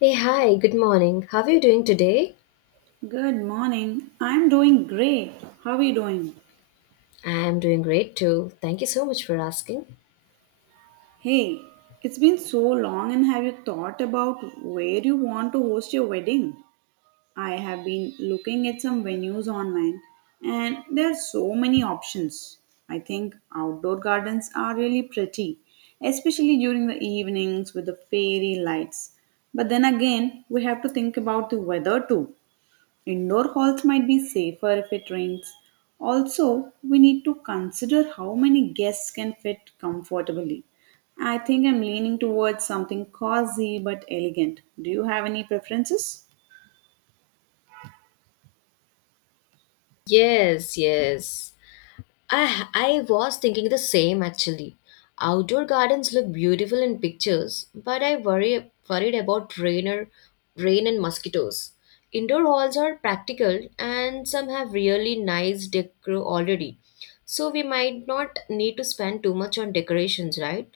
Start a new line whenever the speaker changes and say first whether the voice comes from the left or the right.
left: Hey, hi, good morning. How are you doing today?
right: Good morning. I'm doing great. How are you doing?
left: I am doing great too. Thank you so much for asking.
right: Hey, it's been so long, and have you thought about where you want to host your wedding? I have been looking at some venues online, and there are so many options. I think outdoor gardens are really pretty, especially during the evenings with the fairy lights. But then again, we have to think about the weather too. Indoor halls might be safer if it rains. Also, we need to consider how many guests can fit comfortably. I think I'm leaning towards something cozy but elegant. Do you have any preferences?
left: Yes, yes. I was thinking the same actually. Outdoor gardens look beautiful in pictures, but I worry worried about rain or rain and mosquitoes. Indoor halls are practical and some have really nice decor already. So we might not need to spend too much on decorations, right?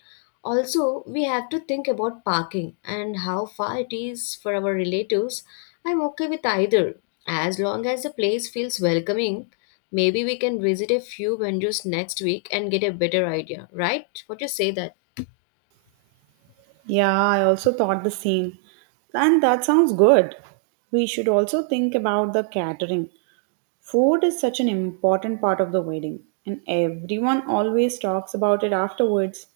left: Also, we have to think about parking and how far it is for our relatives. I'm okay with either. As long as the place feels welcoming, maybe we can visit a few venues next week and get a better idea, right? What you say that?
right: Yeah, I also thought the same. And that sounds good. We should also think about the catering. Food is such an important part of the wedding, and everyone always talks about it afterwards.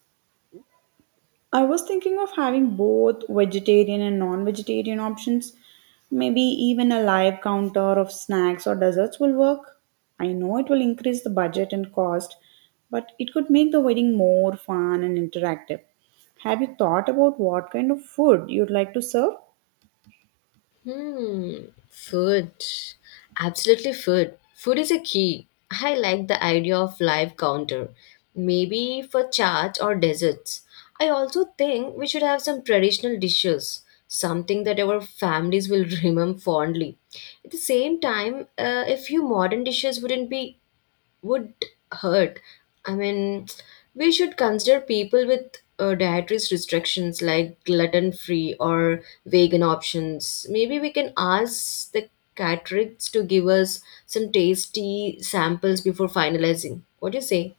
right: I was thinking of having both vegetarian and non vegetarian options. Maybe even a live counter of snacks or desserts will work. I know it will increase the budget and cost, but it could make the wedding more fun and interactive. Have you thought about what kind of food you'd like to serve?
left: Hmm, food. Absolutely food. Food is a key. I like the idea of live counter. Maybe for charts or desserts. I also think we should have some traditional dishes, something that our families will remember fondly. At the same time, a few modern dishes wouldn't be would hurt. I mean, we should consider people with dietary restrictions like gluten free or vegan options. Maybe we can ask the caterers to give us some tasty samples before finalizing. What do you say?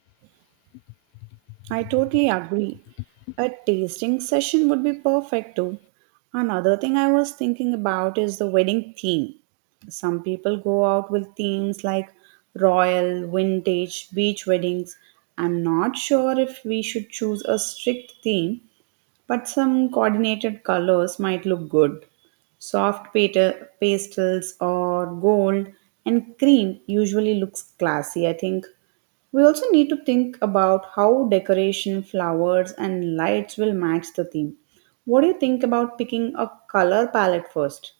right: I totally agree. A tasting session would be perfect too. Another thing I was thinking about is the wedding theme. Some people go out with themes like royal, vintage, beach weddings. I'm not sure if we should choose a strict theme, but some coordinated colors might look good. Pastels or gold and cream usually looks classy, I think. We also need to think about how decoration, flowers, and lights will match the theme. What do you think about picking a color palette first?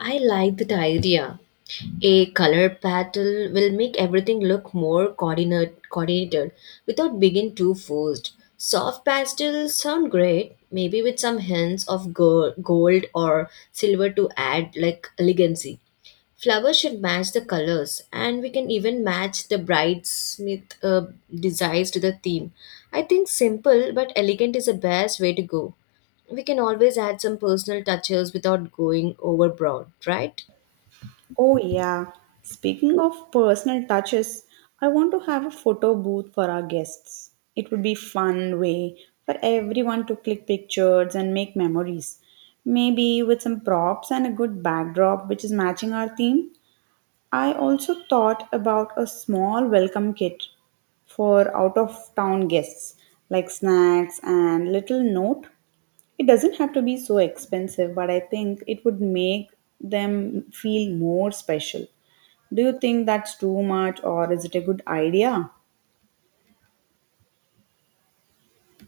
left: I like that idea. A color pattern will make everything look more coordinated without being too forced. Soft pastels sound great, maybe with some hints of gold or silver to add like elegancy. Flowers should match the colors, and we can even match the bridesmith designs to the theme. I think simple but elegant is the best way to go we can always add some personal touches without going overboard, right?
right: Oh, yeah. Speaking of personal touches, I want to have a photo booth for our guests. It would be fun way for everyone to click pictures and make memories. Maybe with some props and a good backdrop which is matching our theme. I also thought about a small welcome kit for out of town guests, like snacks and little note. It doesn't have to be so expensive, but I think it would make them feel more special. Do you think that's too much or is it a good idea?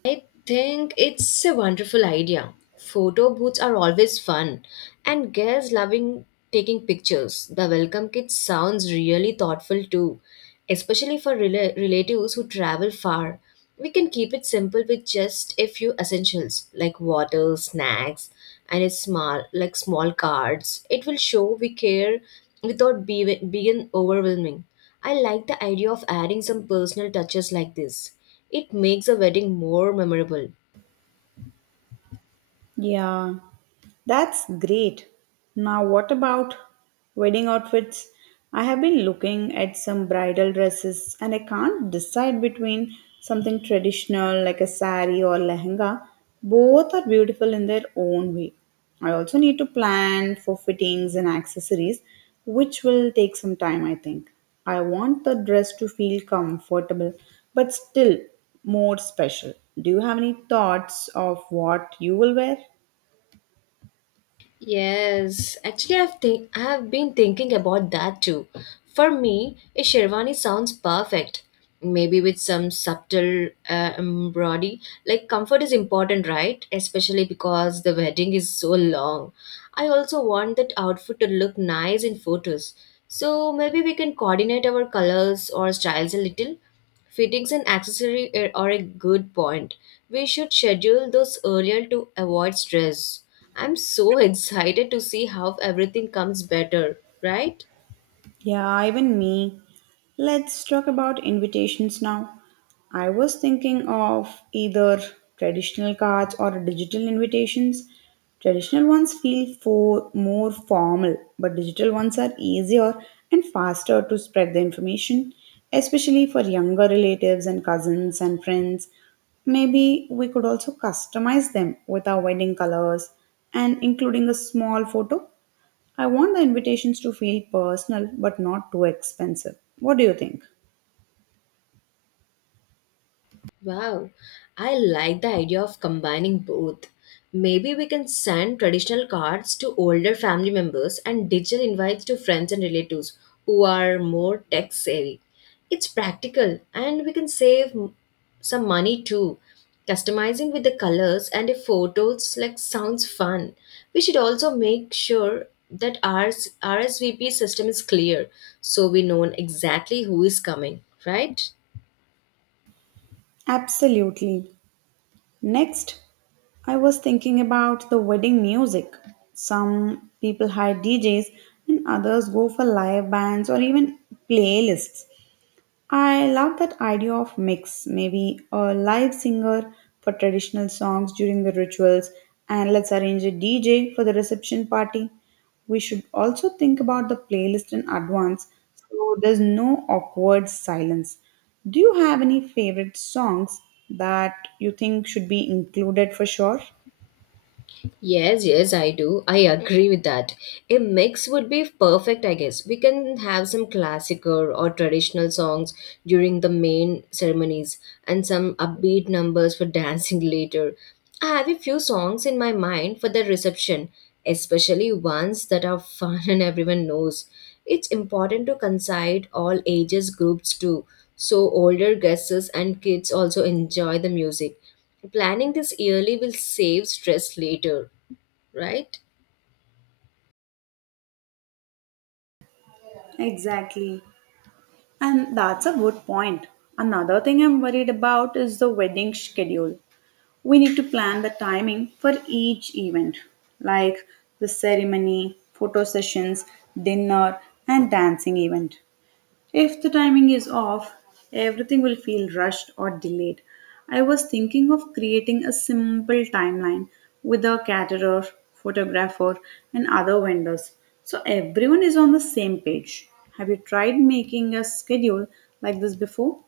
left: I think it's a wonderful idea. Photo booths are always fun, and girls loving taking pictures. The welcome kit sounds really thoughtful too, especially for relatives who travel far. We can keep it simple with just a few essentials like water, snacks, and a small cards. It will show we care without being overwhelming. I like the idea of adding some personal touches like this. It makes a wedding more memorable.
right: Yeah, that's great. Now, what about wedding outfits? I have been looking at some bridal dresses and I can't decide between something traditional like a sari or lehenga. Both are beautiful in their own way. I also need to plan for fittings and accessories, which will take some time, I think. I want the dress to feel comfortable, but still more special. Do you have any thoughts of what you will wear?
left: Yes, actually, I've been thinking about that too. For me, a sherwani sounds perfect. Maybe with some subtle embroidery. Like comfort is important, right? Especially because the wedding is so long. I also want that outfit to look nice in photos. So maybe we can coordinate our colors or styles a little. Fittings and accessory are a good point. We should schedule those earlier to avoid stress. I'm so excited to see how everything comes better, right?
right: Yeah, even me. Let's talk about invitations now. I was thinking of either traditional cards or digital invitations. Traditional ones feel for more formal, but digital ones are easier and faster to spread the information, especially for younger relatives and cousins and friends. Maybe we could also customize them with our wedding colors and including a small photo. I want the invitations to feel personal but not too expensive. What do you think?
left: Wow, I like the idea of combining both. Maybe we can send traditional cards to older family members and digital invites to friends and relatives who are more tech savvy. It's practical and we can save some money too. Customizing with the colors and the photos like sounds fun. We should also make sure that our RSVP system is clear so we know exactly who is coming, right?
right: Absolutely. Next, I was thinking about the wedding music. Some people hire DJs and others go for live bands or even playlists. I love that idea of mix, maybe a live singer for traditional songs during the rituals, and let's arrange a DJ for the reception party. We should also think about the playlist in advance so there's no awkward silence. Do you have any favorite songs that you think should be included for sure?
left: Yes, yes, I do. I agree with that. A mix would be perfect, I guess. We can have some classical or traditional songs during the main ceremonies and some upbeat numbers for dancing later. I have a few songs in my mind for the reception, especially ones that are fun and everyone knows. It's important to consider all ages groups too, so older guests and kids also enjoy the music. Planning this early will save stress later, right?
right: Exactly. And that's a good point. Another thing I'm worried about is the wedding schedule. We need to plan the timing for each event, like the ceremony, photo sessions, dinner, and dancing event. If the timing is off, everything will feel rushed or delayed. I was thinking of creating a simple timeline with a caterer, photographer, and other vendors so everyone is on the same page. Have you tried making a schedule like this before?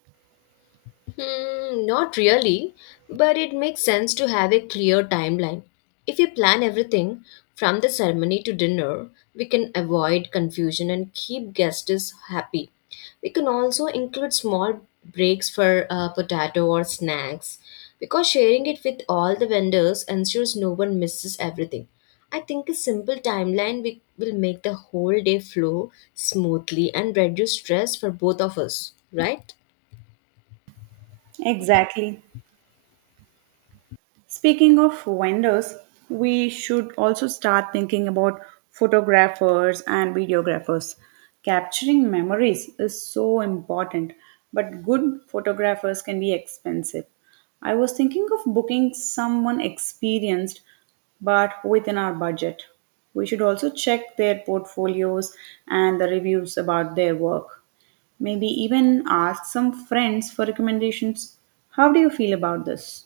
left: Not really, but it makes sense to have a clear timeline. If we plan everything from the ceremony to dinner, we can avoid confusion and keep guests happy. We can also include small breaks for potato or snacks because sharing it with all the vendors ensures no one misses everything. I think a simple timeline will make the whole day flow smoothly and reduce stress for both of us, right?
right: Exactly. Speaking of vendors, we should also start thinking about photographers and videographers. Capturing memories is so important, but good photographers can be expensive. I was thinking of booking someone experienced but within our budget. We should also check their portfolios and the reviews about their work. Maybe even ask some friends for recommendations. How do you feel about this?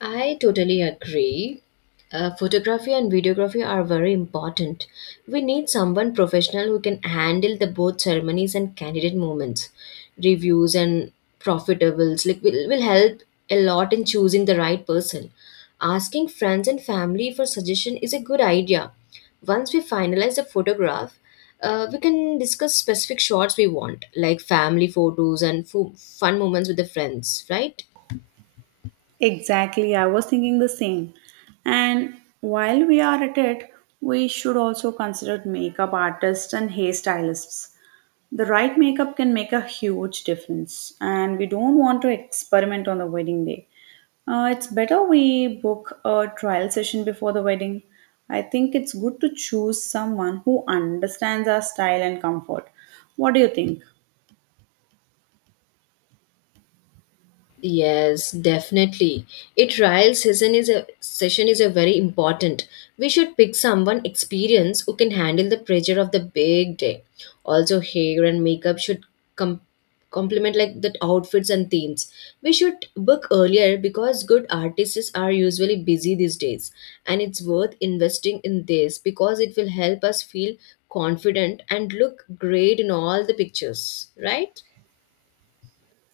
left: I totally agree. Photography and videography are very important. We need someone professional who can handle the both ceremonies and candidate moments, reviews and profitables. Like will help a lot in choosing the right person. Asking friends and family for suggestion is a good idea. Once we finalize the photograph, we can discuss specific shots we want, like family photos and fun moments with the friends. Right?
right: Exactly, I was thinking the same. And while we are at it, we should also consider makeup artists and hairstylists. The right makeup can make a huge difference, and we don't want to experiment on the wedding day. It's better we book a trial session before the wedding. I think it's good to choose someone who understands our style and comfort. What do you think?
left: Yes, definitely. A trial session is a very important. We should pick someone experienced who can handle the pressure of the big day. Also, hair and makeup should com- complement like the outfits and themes. We should book earlier because good artists are usually busy these days, and it's worth investing in this because it will help us feel confident and look great in all the pictures, right?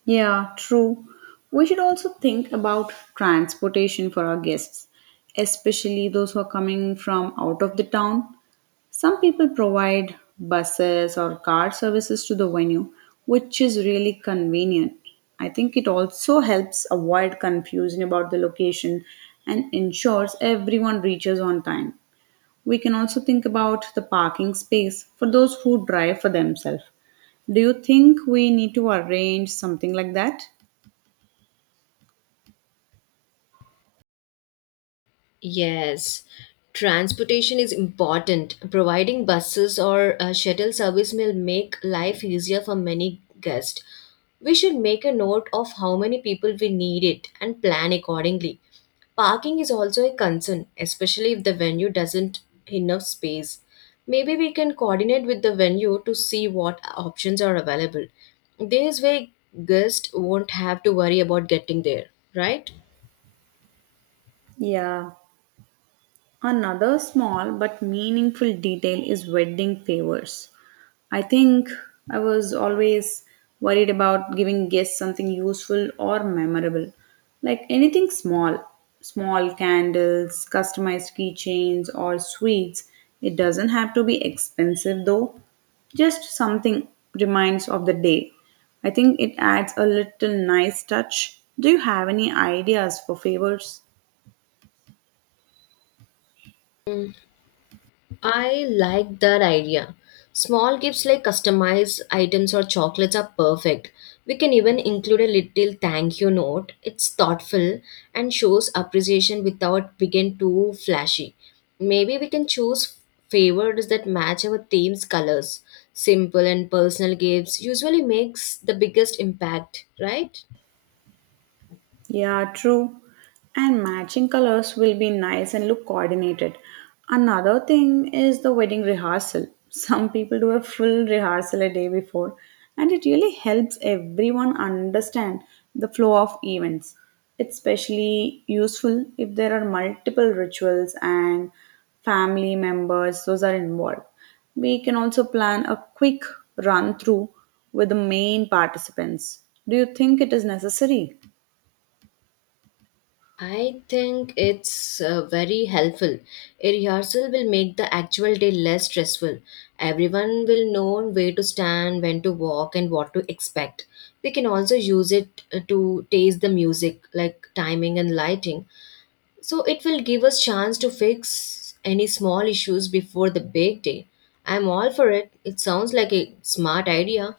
right: Yeah, true. We should also think about transportation for our guests, especially those who are coming from out of the town. Some people provide buses or car services to the venue, which is really convenient. I think it also helps avoid confusion about the location and ensures everyone reaches on time. We can also think about the parking space for those who drive for themselves. Do you think we need to arrange something like that?
left: Yes, transportation is important. Providing buses or a shuttle service will make life easier for many guests. We should make a note of how many people we need it and plan accordingly. Parking is also a concern, especially if the venue doesn't enough space. Maybe we can coordinate with the venue to see what options are available. This way, guests won't have to worry about getting there, right?
right: Yeah. Another small but meaningful detail is wedding favors. I think I was always worried about giving guests something useful or memorable, like anything small candles, customized keychains, or sweets. It doesn't have to be expensive though, just something reminds of the day. I think it adds a little nice touch. Do you have any ideas for favors?
left: I like that idea. Small gifts like customized items or chocolates are perfect. We can even include a little thank you note. It's thoughtful and shows appreciation without being too flashy. Maybe we can choose favors that match our theme's colors. Simple and personal gifts usually makes the biggest impact, right?
right: Yeah, true. And matching colors will be nice and look coordinated. Another thing is the wedding rehearsal. Some people do a full rehearsal a day before, and it really helps everyone understand the flow of events. It's especially useful if there are multiple rituals and family members, those are involved. We can also plan a quick run through with the main participants. Do you think it is necessary?
left: I think it's very helpful. A rehearsal will make the actual day less stressful. Everyone will know where to stand, when to walk, and what to expect. We can also use it to taste the music, like timing and lighting. So it will give us chance to fix any small issues before the big day. I'm all for it. It sounds like a smart idea.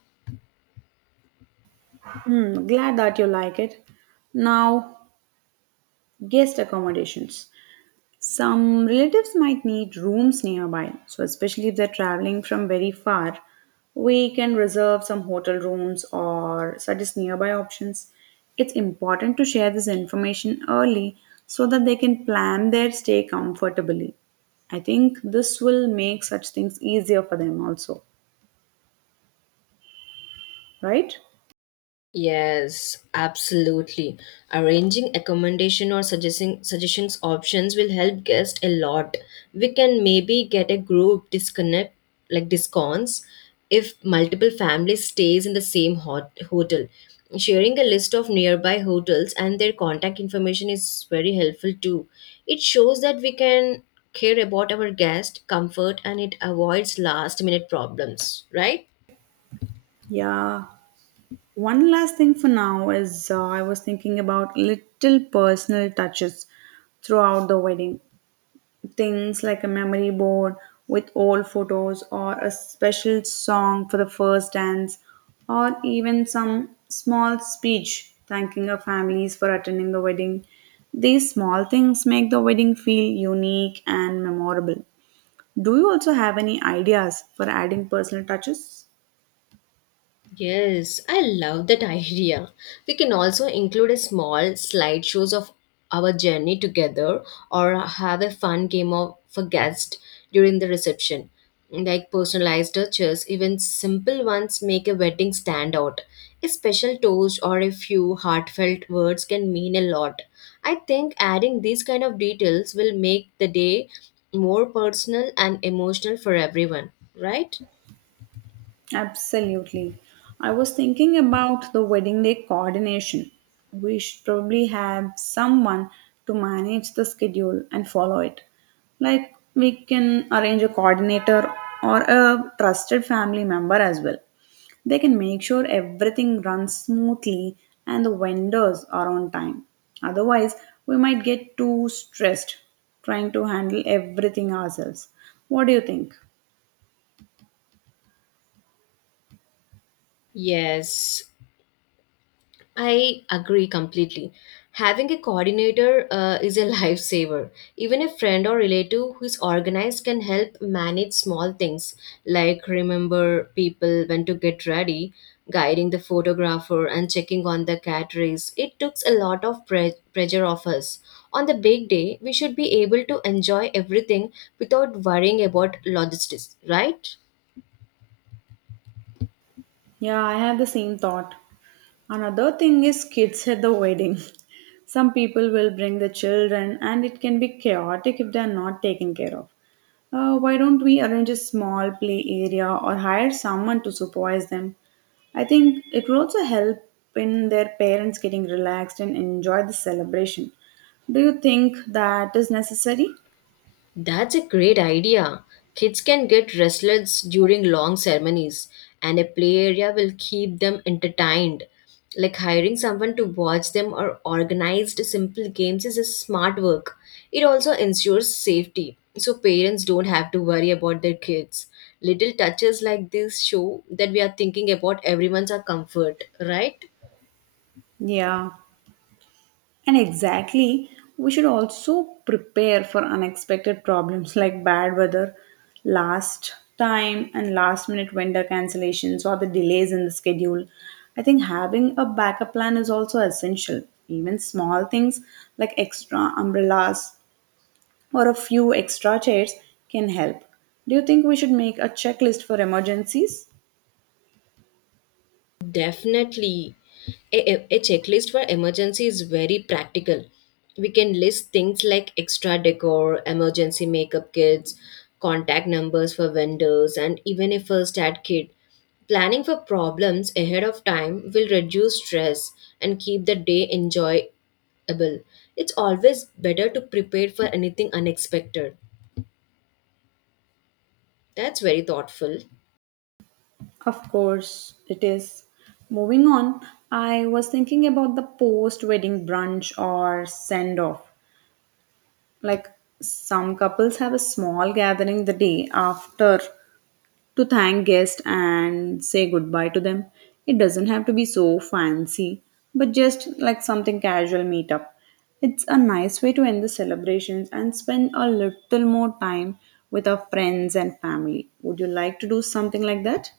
right: Hmm, glad that you like it. Now, guest accommodations. Some relatives might need rooms nearby, so especially if they're traveling from very far, we can reserve some hotel rooms or suggest nearby options. It's important to share this information early so that they can plan their stay comfortably. I think this will make such things easier for them also, right?
left: Yes, absolutely. Arranging accommodation or suggesting suggestions options will help guests a lot. We can maybe get a group disconnect like discounts if multiple families stays in the same hotel. Sharing a list of nearby hotels and their contact information is very helpful too. It shows that we can care about our guest comfort and it avoids last minute problems, right?
right: Yeah. One last thing for now is, I was thinking about little personal touches throughout the wedding. Things like a memory board with old photos, or a special song for the first dance, or even some small speech thanking our families for attending the wedding. These small things make the wedding feel unique and memorable. Do you also have any ideas for adding personal touches?
left: Yes, I love that idea. We can also include a small slideshows of our journey together or have a fun game of for guests during the reception. Like personalized touches, even simple ones make a wedding stand out. A special toast or a few heartfelt words can mean a lot. I think adding these kind of details will make the day more personal and emotional for everyone, right?
right: Absolutely. I was thinking about the wedding day coordination. We should probably have someone to manage the schedule and follow it. Like we can arrange a coordinator or a trusted family member as well. They can make sure everything runs smoothly and the vendors are on time. Otherwise, we might get too stressed trying to handle everything ourselves. What do you think?
left: Yes, I agree completely. Having a coordinator is a lifesaver. Even a friend or relative who is organized can help manage small things like remember people when to get ready, guiding the photographer, and checking on the cat race. It takes a lot of pressure off us. On the big day, we should be able to enjoy everything without worrying about logistics, right?
right: Yeah, I had the same thought. Another thing is kids at the wedding. Some people will bring the children, and it can be chaotic if they are not taken care of. Why don't we arrange a small play area or hire someone to supervise them? I think it will also help in their parents getting relaxed and enjoy the celebration. Do you think that is necessary?
left: That's a great idea. Kids can get restless during long ceremonies, and a play area will keep them entertained. Like hiring someone to watch them or organized simple games is a smart work. It also ensures safety, so parents don't have to worry about their kids. Little touches like this show that we are thinking about everyone's our comfort, right?
right: Yeah. And exactly, we should also prepare for unexpected problems like bad weather, last time, and last minute vendor cancellations or the delays in the schedule. I think having a backup plan is also essential. Even small things like extra umbrellas or a few extra chairs can help. Do you think we should make a checklist for emergencies?
left: Definitely. A checklist for emergency is very practical. We can list things like extra decor, emergency makeup kits, contact numbers for vendors, and even a first aid kit. Planning for problems ahead of time will reduce stress and keep the day enjoyable. It's always better to prepare for anything unexpected. That's very thoughtful.
right: Of course, it is. Moving on, I was thinking about the post wedding brunch or send off. Like some couples have a small gathering the day after to thank guests and say goodbye to them. It doesn't have to be so fancy, but just like something casual meetup. It's a nice way to end the celebrations and spend a little more time with our friends and family. Would you like to do something like that?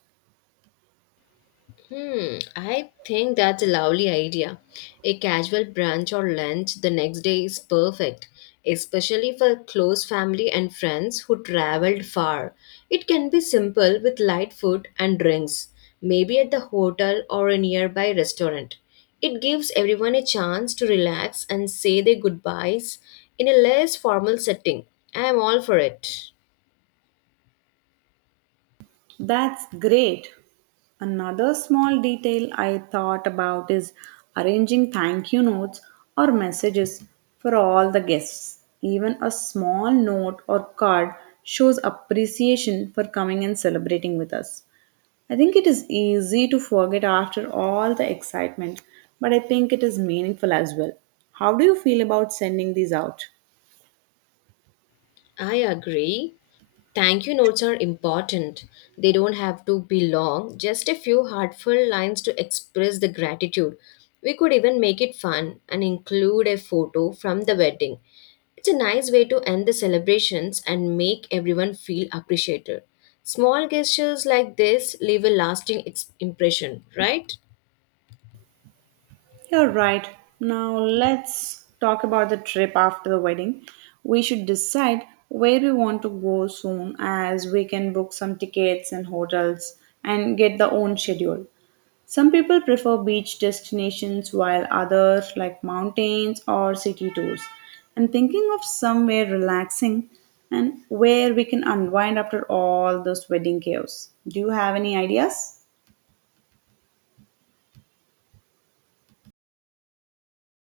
left: I think that's a lovely idea. A casual brunch or lunch the next day is perfect, especially for close family and friends who traveled far. It can be simple with light food and drinks, maybe at the hotel or a nearby restaurant. It gives everyone a chance to relax and say their goodbyes in a less formal setting. I am all for it.
right: That's great. Another small detail I thought about is arranging thank you notes or messages for all the guests. Even a small note or card shows appreciation for coming and celebrating with us. I think it is easy to forget after all the excitement, but I think it is meaningful as well. How do you feel about sending these out?
left: I agree. Thank you notes are important. They don't have to be long, just a few heartfelt lines to express the gratitude. We could even make it fun and include a photo from the wedding. It's a nice way to end the celebrations and make everyone feel appreciated. Small gestures like this leave a lasting impression, right?
right: You're right. Now let's talk about the trip after the wedding. We should decide where we want to go soon as we can book some tickets and hotels and get the own schedule. Some people prefer beach destinations while others like mountains or city tours. I'm thinking of somewhere relaxing and where we can unwind after all this wedding chaos. Do you have any ideas?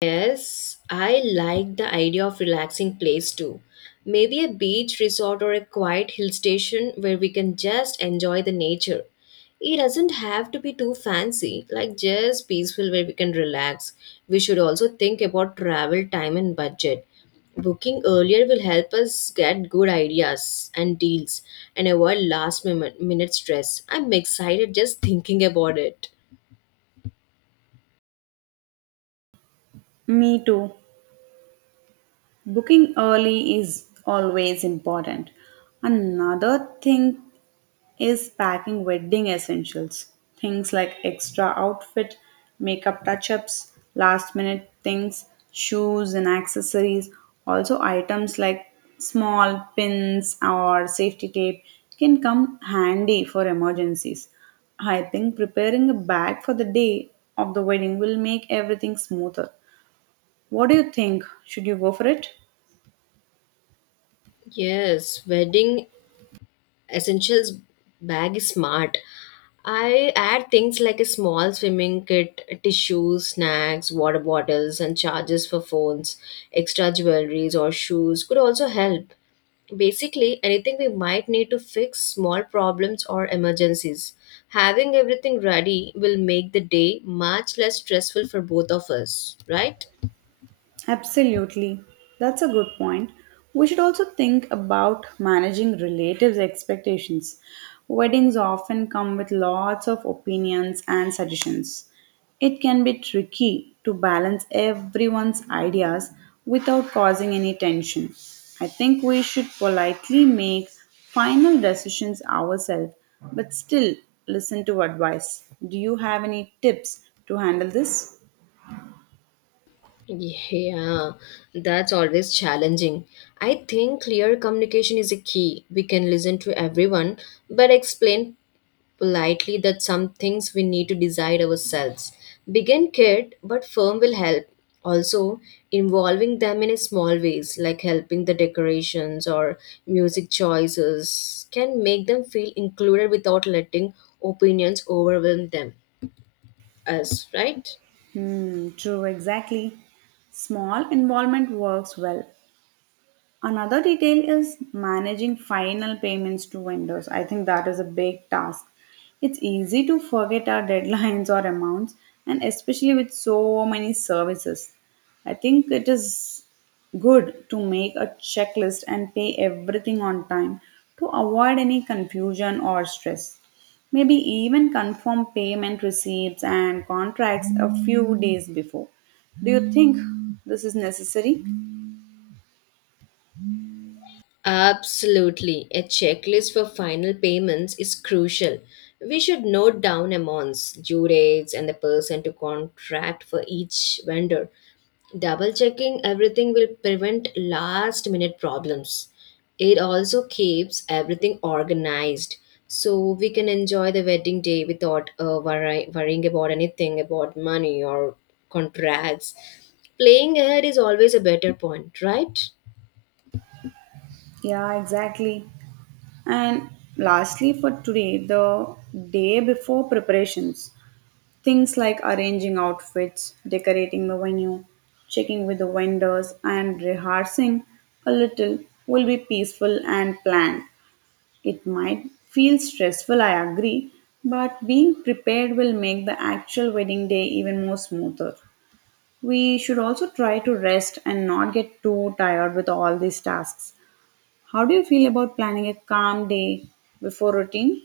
left: Yes, I like the idea of relaxing place too. Maybe a beach resort or a quiet hill station where we can just enjoy the nature. It doesn't have to be too fancy, like just peaceful where we can relax. We should also think about travel time and budget. Booking earlier will help us get good ideas and deals and avoid last minute stress. I'm excited just thinking about it.
right: Me too. Booking early is always important. Another thing is packing wedding essentials. Things like extra outfit, makeup touch ups, last minute things, shoes and accessories. Also, items like small pins or safety tape can come handy for emergencies. I think preparing a bag for the day of the wedding will make everything smoother. What do you think? Should you go for it?
left: Yes, wedding essentials bag is smart. I add things like a small swimming kit, tissues, snacks, water bottles, and chargers for phones. Extra jewelries or shoes could also help. Basically, anything we might need to fix small problems or emergencies. Having everything ready will make the day much less stressful for both of us, right?
right: Absolutely. That's a good point. We should also think about managing relatives' expectations. Weddings often come with lots of opinions and suggestions. It can be tricky to balance everyone's ideas without causing any tension. I think we should politely make final decisions ourselves but still listen to advice. Do you have any tips to handle this?
left: Yeah, that's always challenging. I think clear communication is a key. We can listen to everyone, but explain politely that some things we need to decide ourselves. Begin kid, but firm will help. Also, involving them in a small ways, like helping the decorations or music choices, can make them feel included without letting opinions overwhelm them. Us, right?
right: Hmm, true, exactly. Small involvement works well. Another detail is managing final payments to vendors. I think that is a big task. It's easy to forget our deadlines or amounts, and especially with so many services. I think it is good to make a checklist and pay everything on time to avoid any confusion or stress. Maybe even confirm payment receipts and contracts a few days before. Do you think this is necessary?
left: Absolutely. A checklist for final payments is crucial. We should note down amounts, due dates, and the person to contract for each vendor. Double checking everything will prevent last minute problems. It also keeps everything organized so we can enjoy the wedding day without worrying about anything about money or contracts. Playing ahead is always a better point, right?
right: Yeah, exactly. And lastly, for today, the day before preparations, things like arranging outfits, decorating the venue, checking with the vendors, and rehearsing a little will be peaceful and planned. It might feel stressful, I agree, but being prepared will make the actual wedding day even more smoother. We should also try to rest and not get too tired with all these tasks. How do you feel about planning a calm day before routine?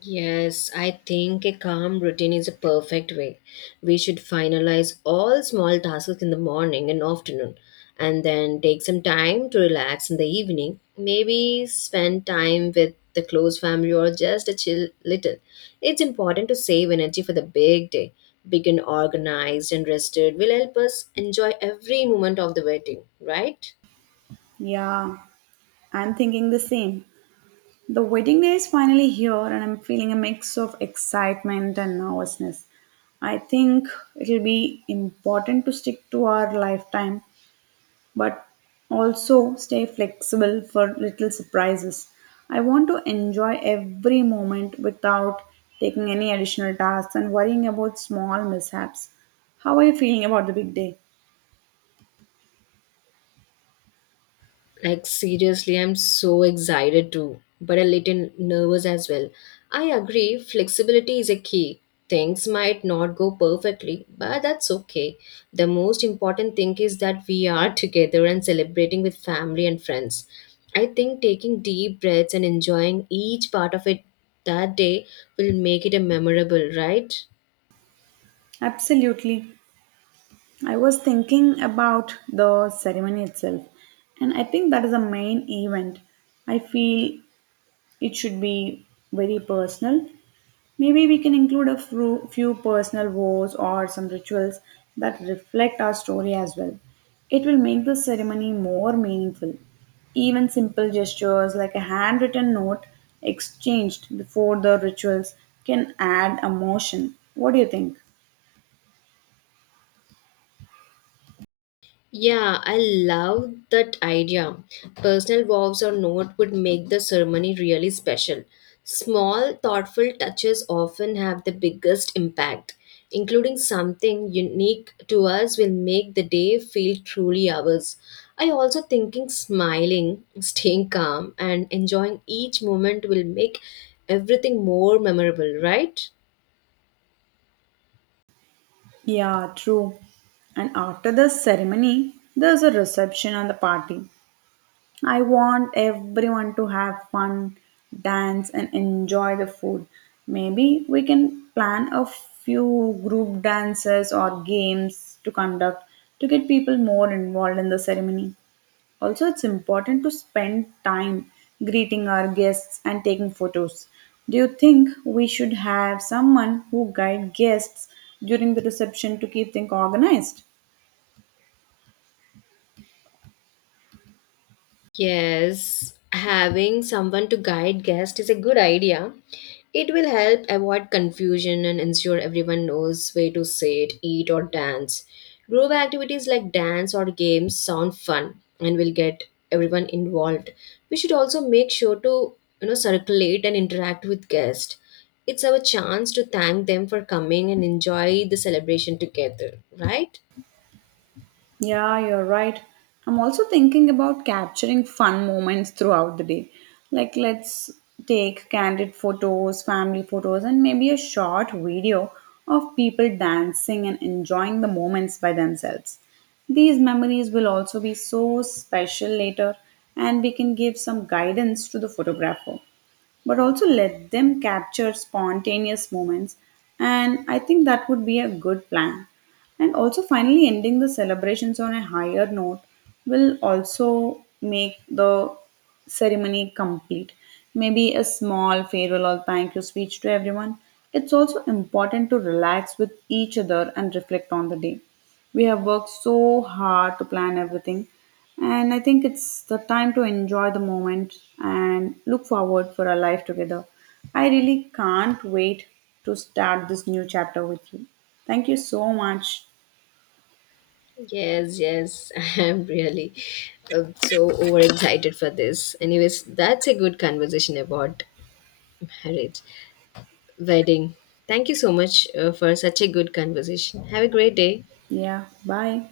left: Yes, I think a calm routine is a perfect way. We should finalize all small tasks in the morning and afternoon and then take some time to relax in the evening. Maybe spend time with the close family or just a chill little. It's important to save energy for the big day. Being organized and rested will help us enjoy every moment of the waiting, right?
right: Yeah, I'm thinking the same. The wedding day is finally here, and I'm feeling a mix of excitement and nervousness. I think it'll be important to stick to our lifetime, but also stay flexible for little surprises. I want to enjoy every moment without taking any additional tasks and worrying about small mishaps. How are you feeling about the big day?
left: Like seriously, I'm so excited too, but a little nervous as well. I agree, flexibility is a key. Things might not go perfectly, but that's okay. The most important thing is that we are together and celebrating with family and friends. I think taking deep breaths and enjoying each part of it that day will make it a memorable, right?
right: Absolutely. I was thinking about the ceremony itself, and I think that is the main event. I feel it should be very personal. Maybe we can include a few personal vows or some rituals that reflect our story as well. It will make the ceremony more meaningful. Even simple gestures like a handwritten note exchanged before the rituals can add emotion. What do you think?
left: Yeah, I love that idea. Personal vows or note would make the ceremony really special. Small, thoughtful touches often have the biggest impact. Including something unique to us will make the day feel truly ours. I also thinking smiling, staying calm, and enjoying each moment will make everything more memorable, right?
right: Yeah, true. And after the ceremony, there's a reception and the party. I want everyone to have fun, dance, and enjoy the food. Maybe we can plan a few group dances or games to conduct to get people more involved in the ceremony. Also, it's important to spend time greeting our guests and taking photos. Do you think we should have someone who guide guests during the reception to keep things organized?
left: Yes, having someone to guide guests is a good idea. It will help avoid confusion and ensure everyone knows where to sit, eat, or dance. Group activities like dance or games sound fun and will get everyone involved. We should also make sure to circulate and interact with guests. It's our chance to thank them for coming and enjoy the celebration together, right?
right: Yeah, you're right. I'm also thinking about capturing fun moments throughout the day. Like, let's take candid photos, family photos, and maybe a short video of people dancing and enjoying the moments by themselves. These memories will also be so special later, and we can give some guidance to the photographer but also let them capture spontaneous moments. And I think that would be a good plan. And also, finally, ending the celebrations on a higher note will also make the ceremony complete. Maybe a small farewell or thank you speech to everyone. It's also important to relax with each other and reflect on the day. We have worked so hard to plan everything, and I think it's the time to enjoy the moment and look forward for our life together. I really can't wait to start this new chapter with you. Thank you so much.
left: Yes, yes, I am really so overexcited for this. Anyways, that's a good conversation about marriage, wedding. Thank you so much for such a good conversation. Have a great day.
right: Yeah, bye.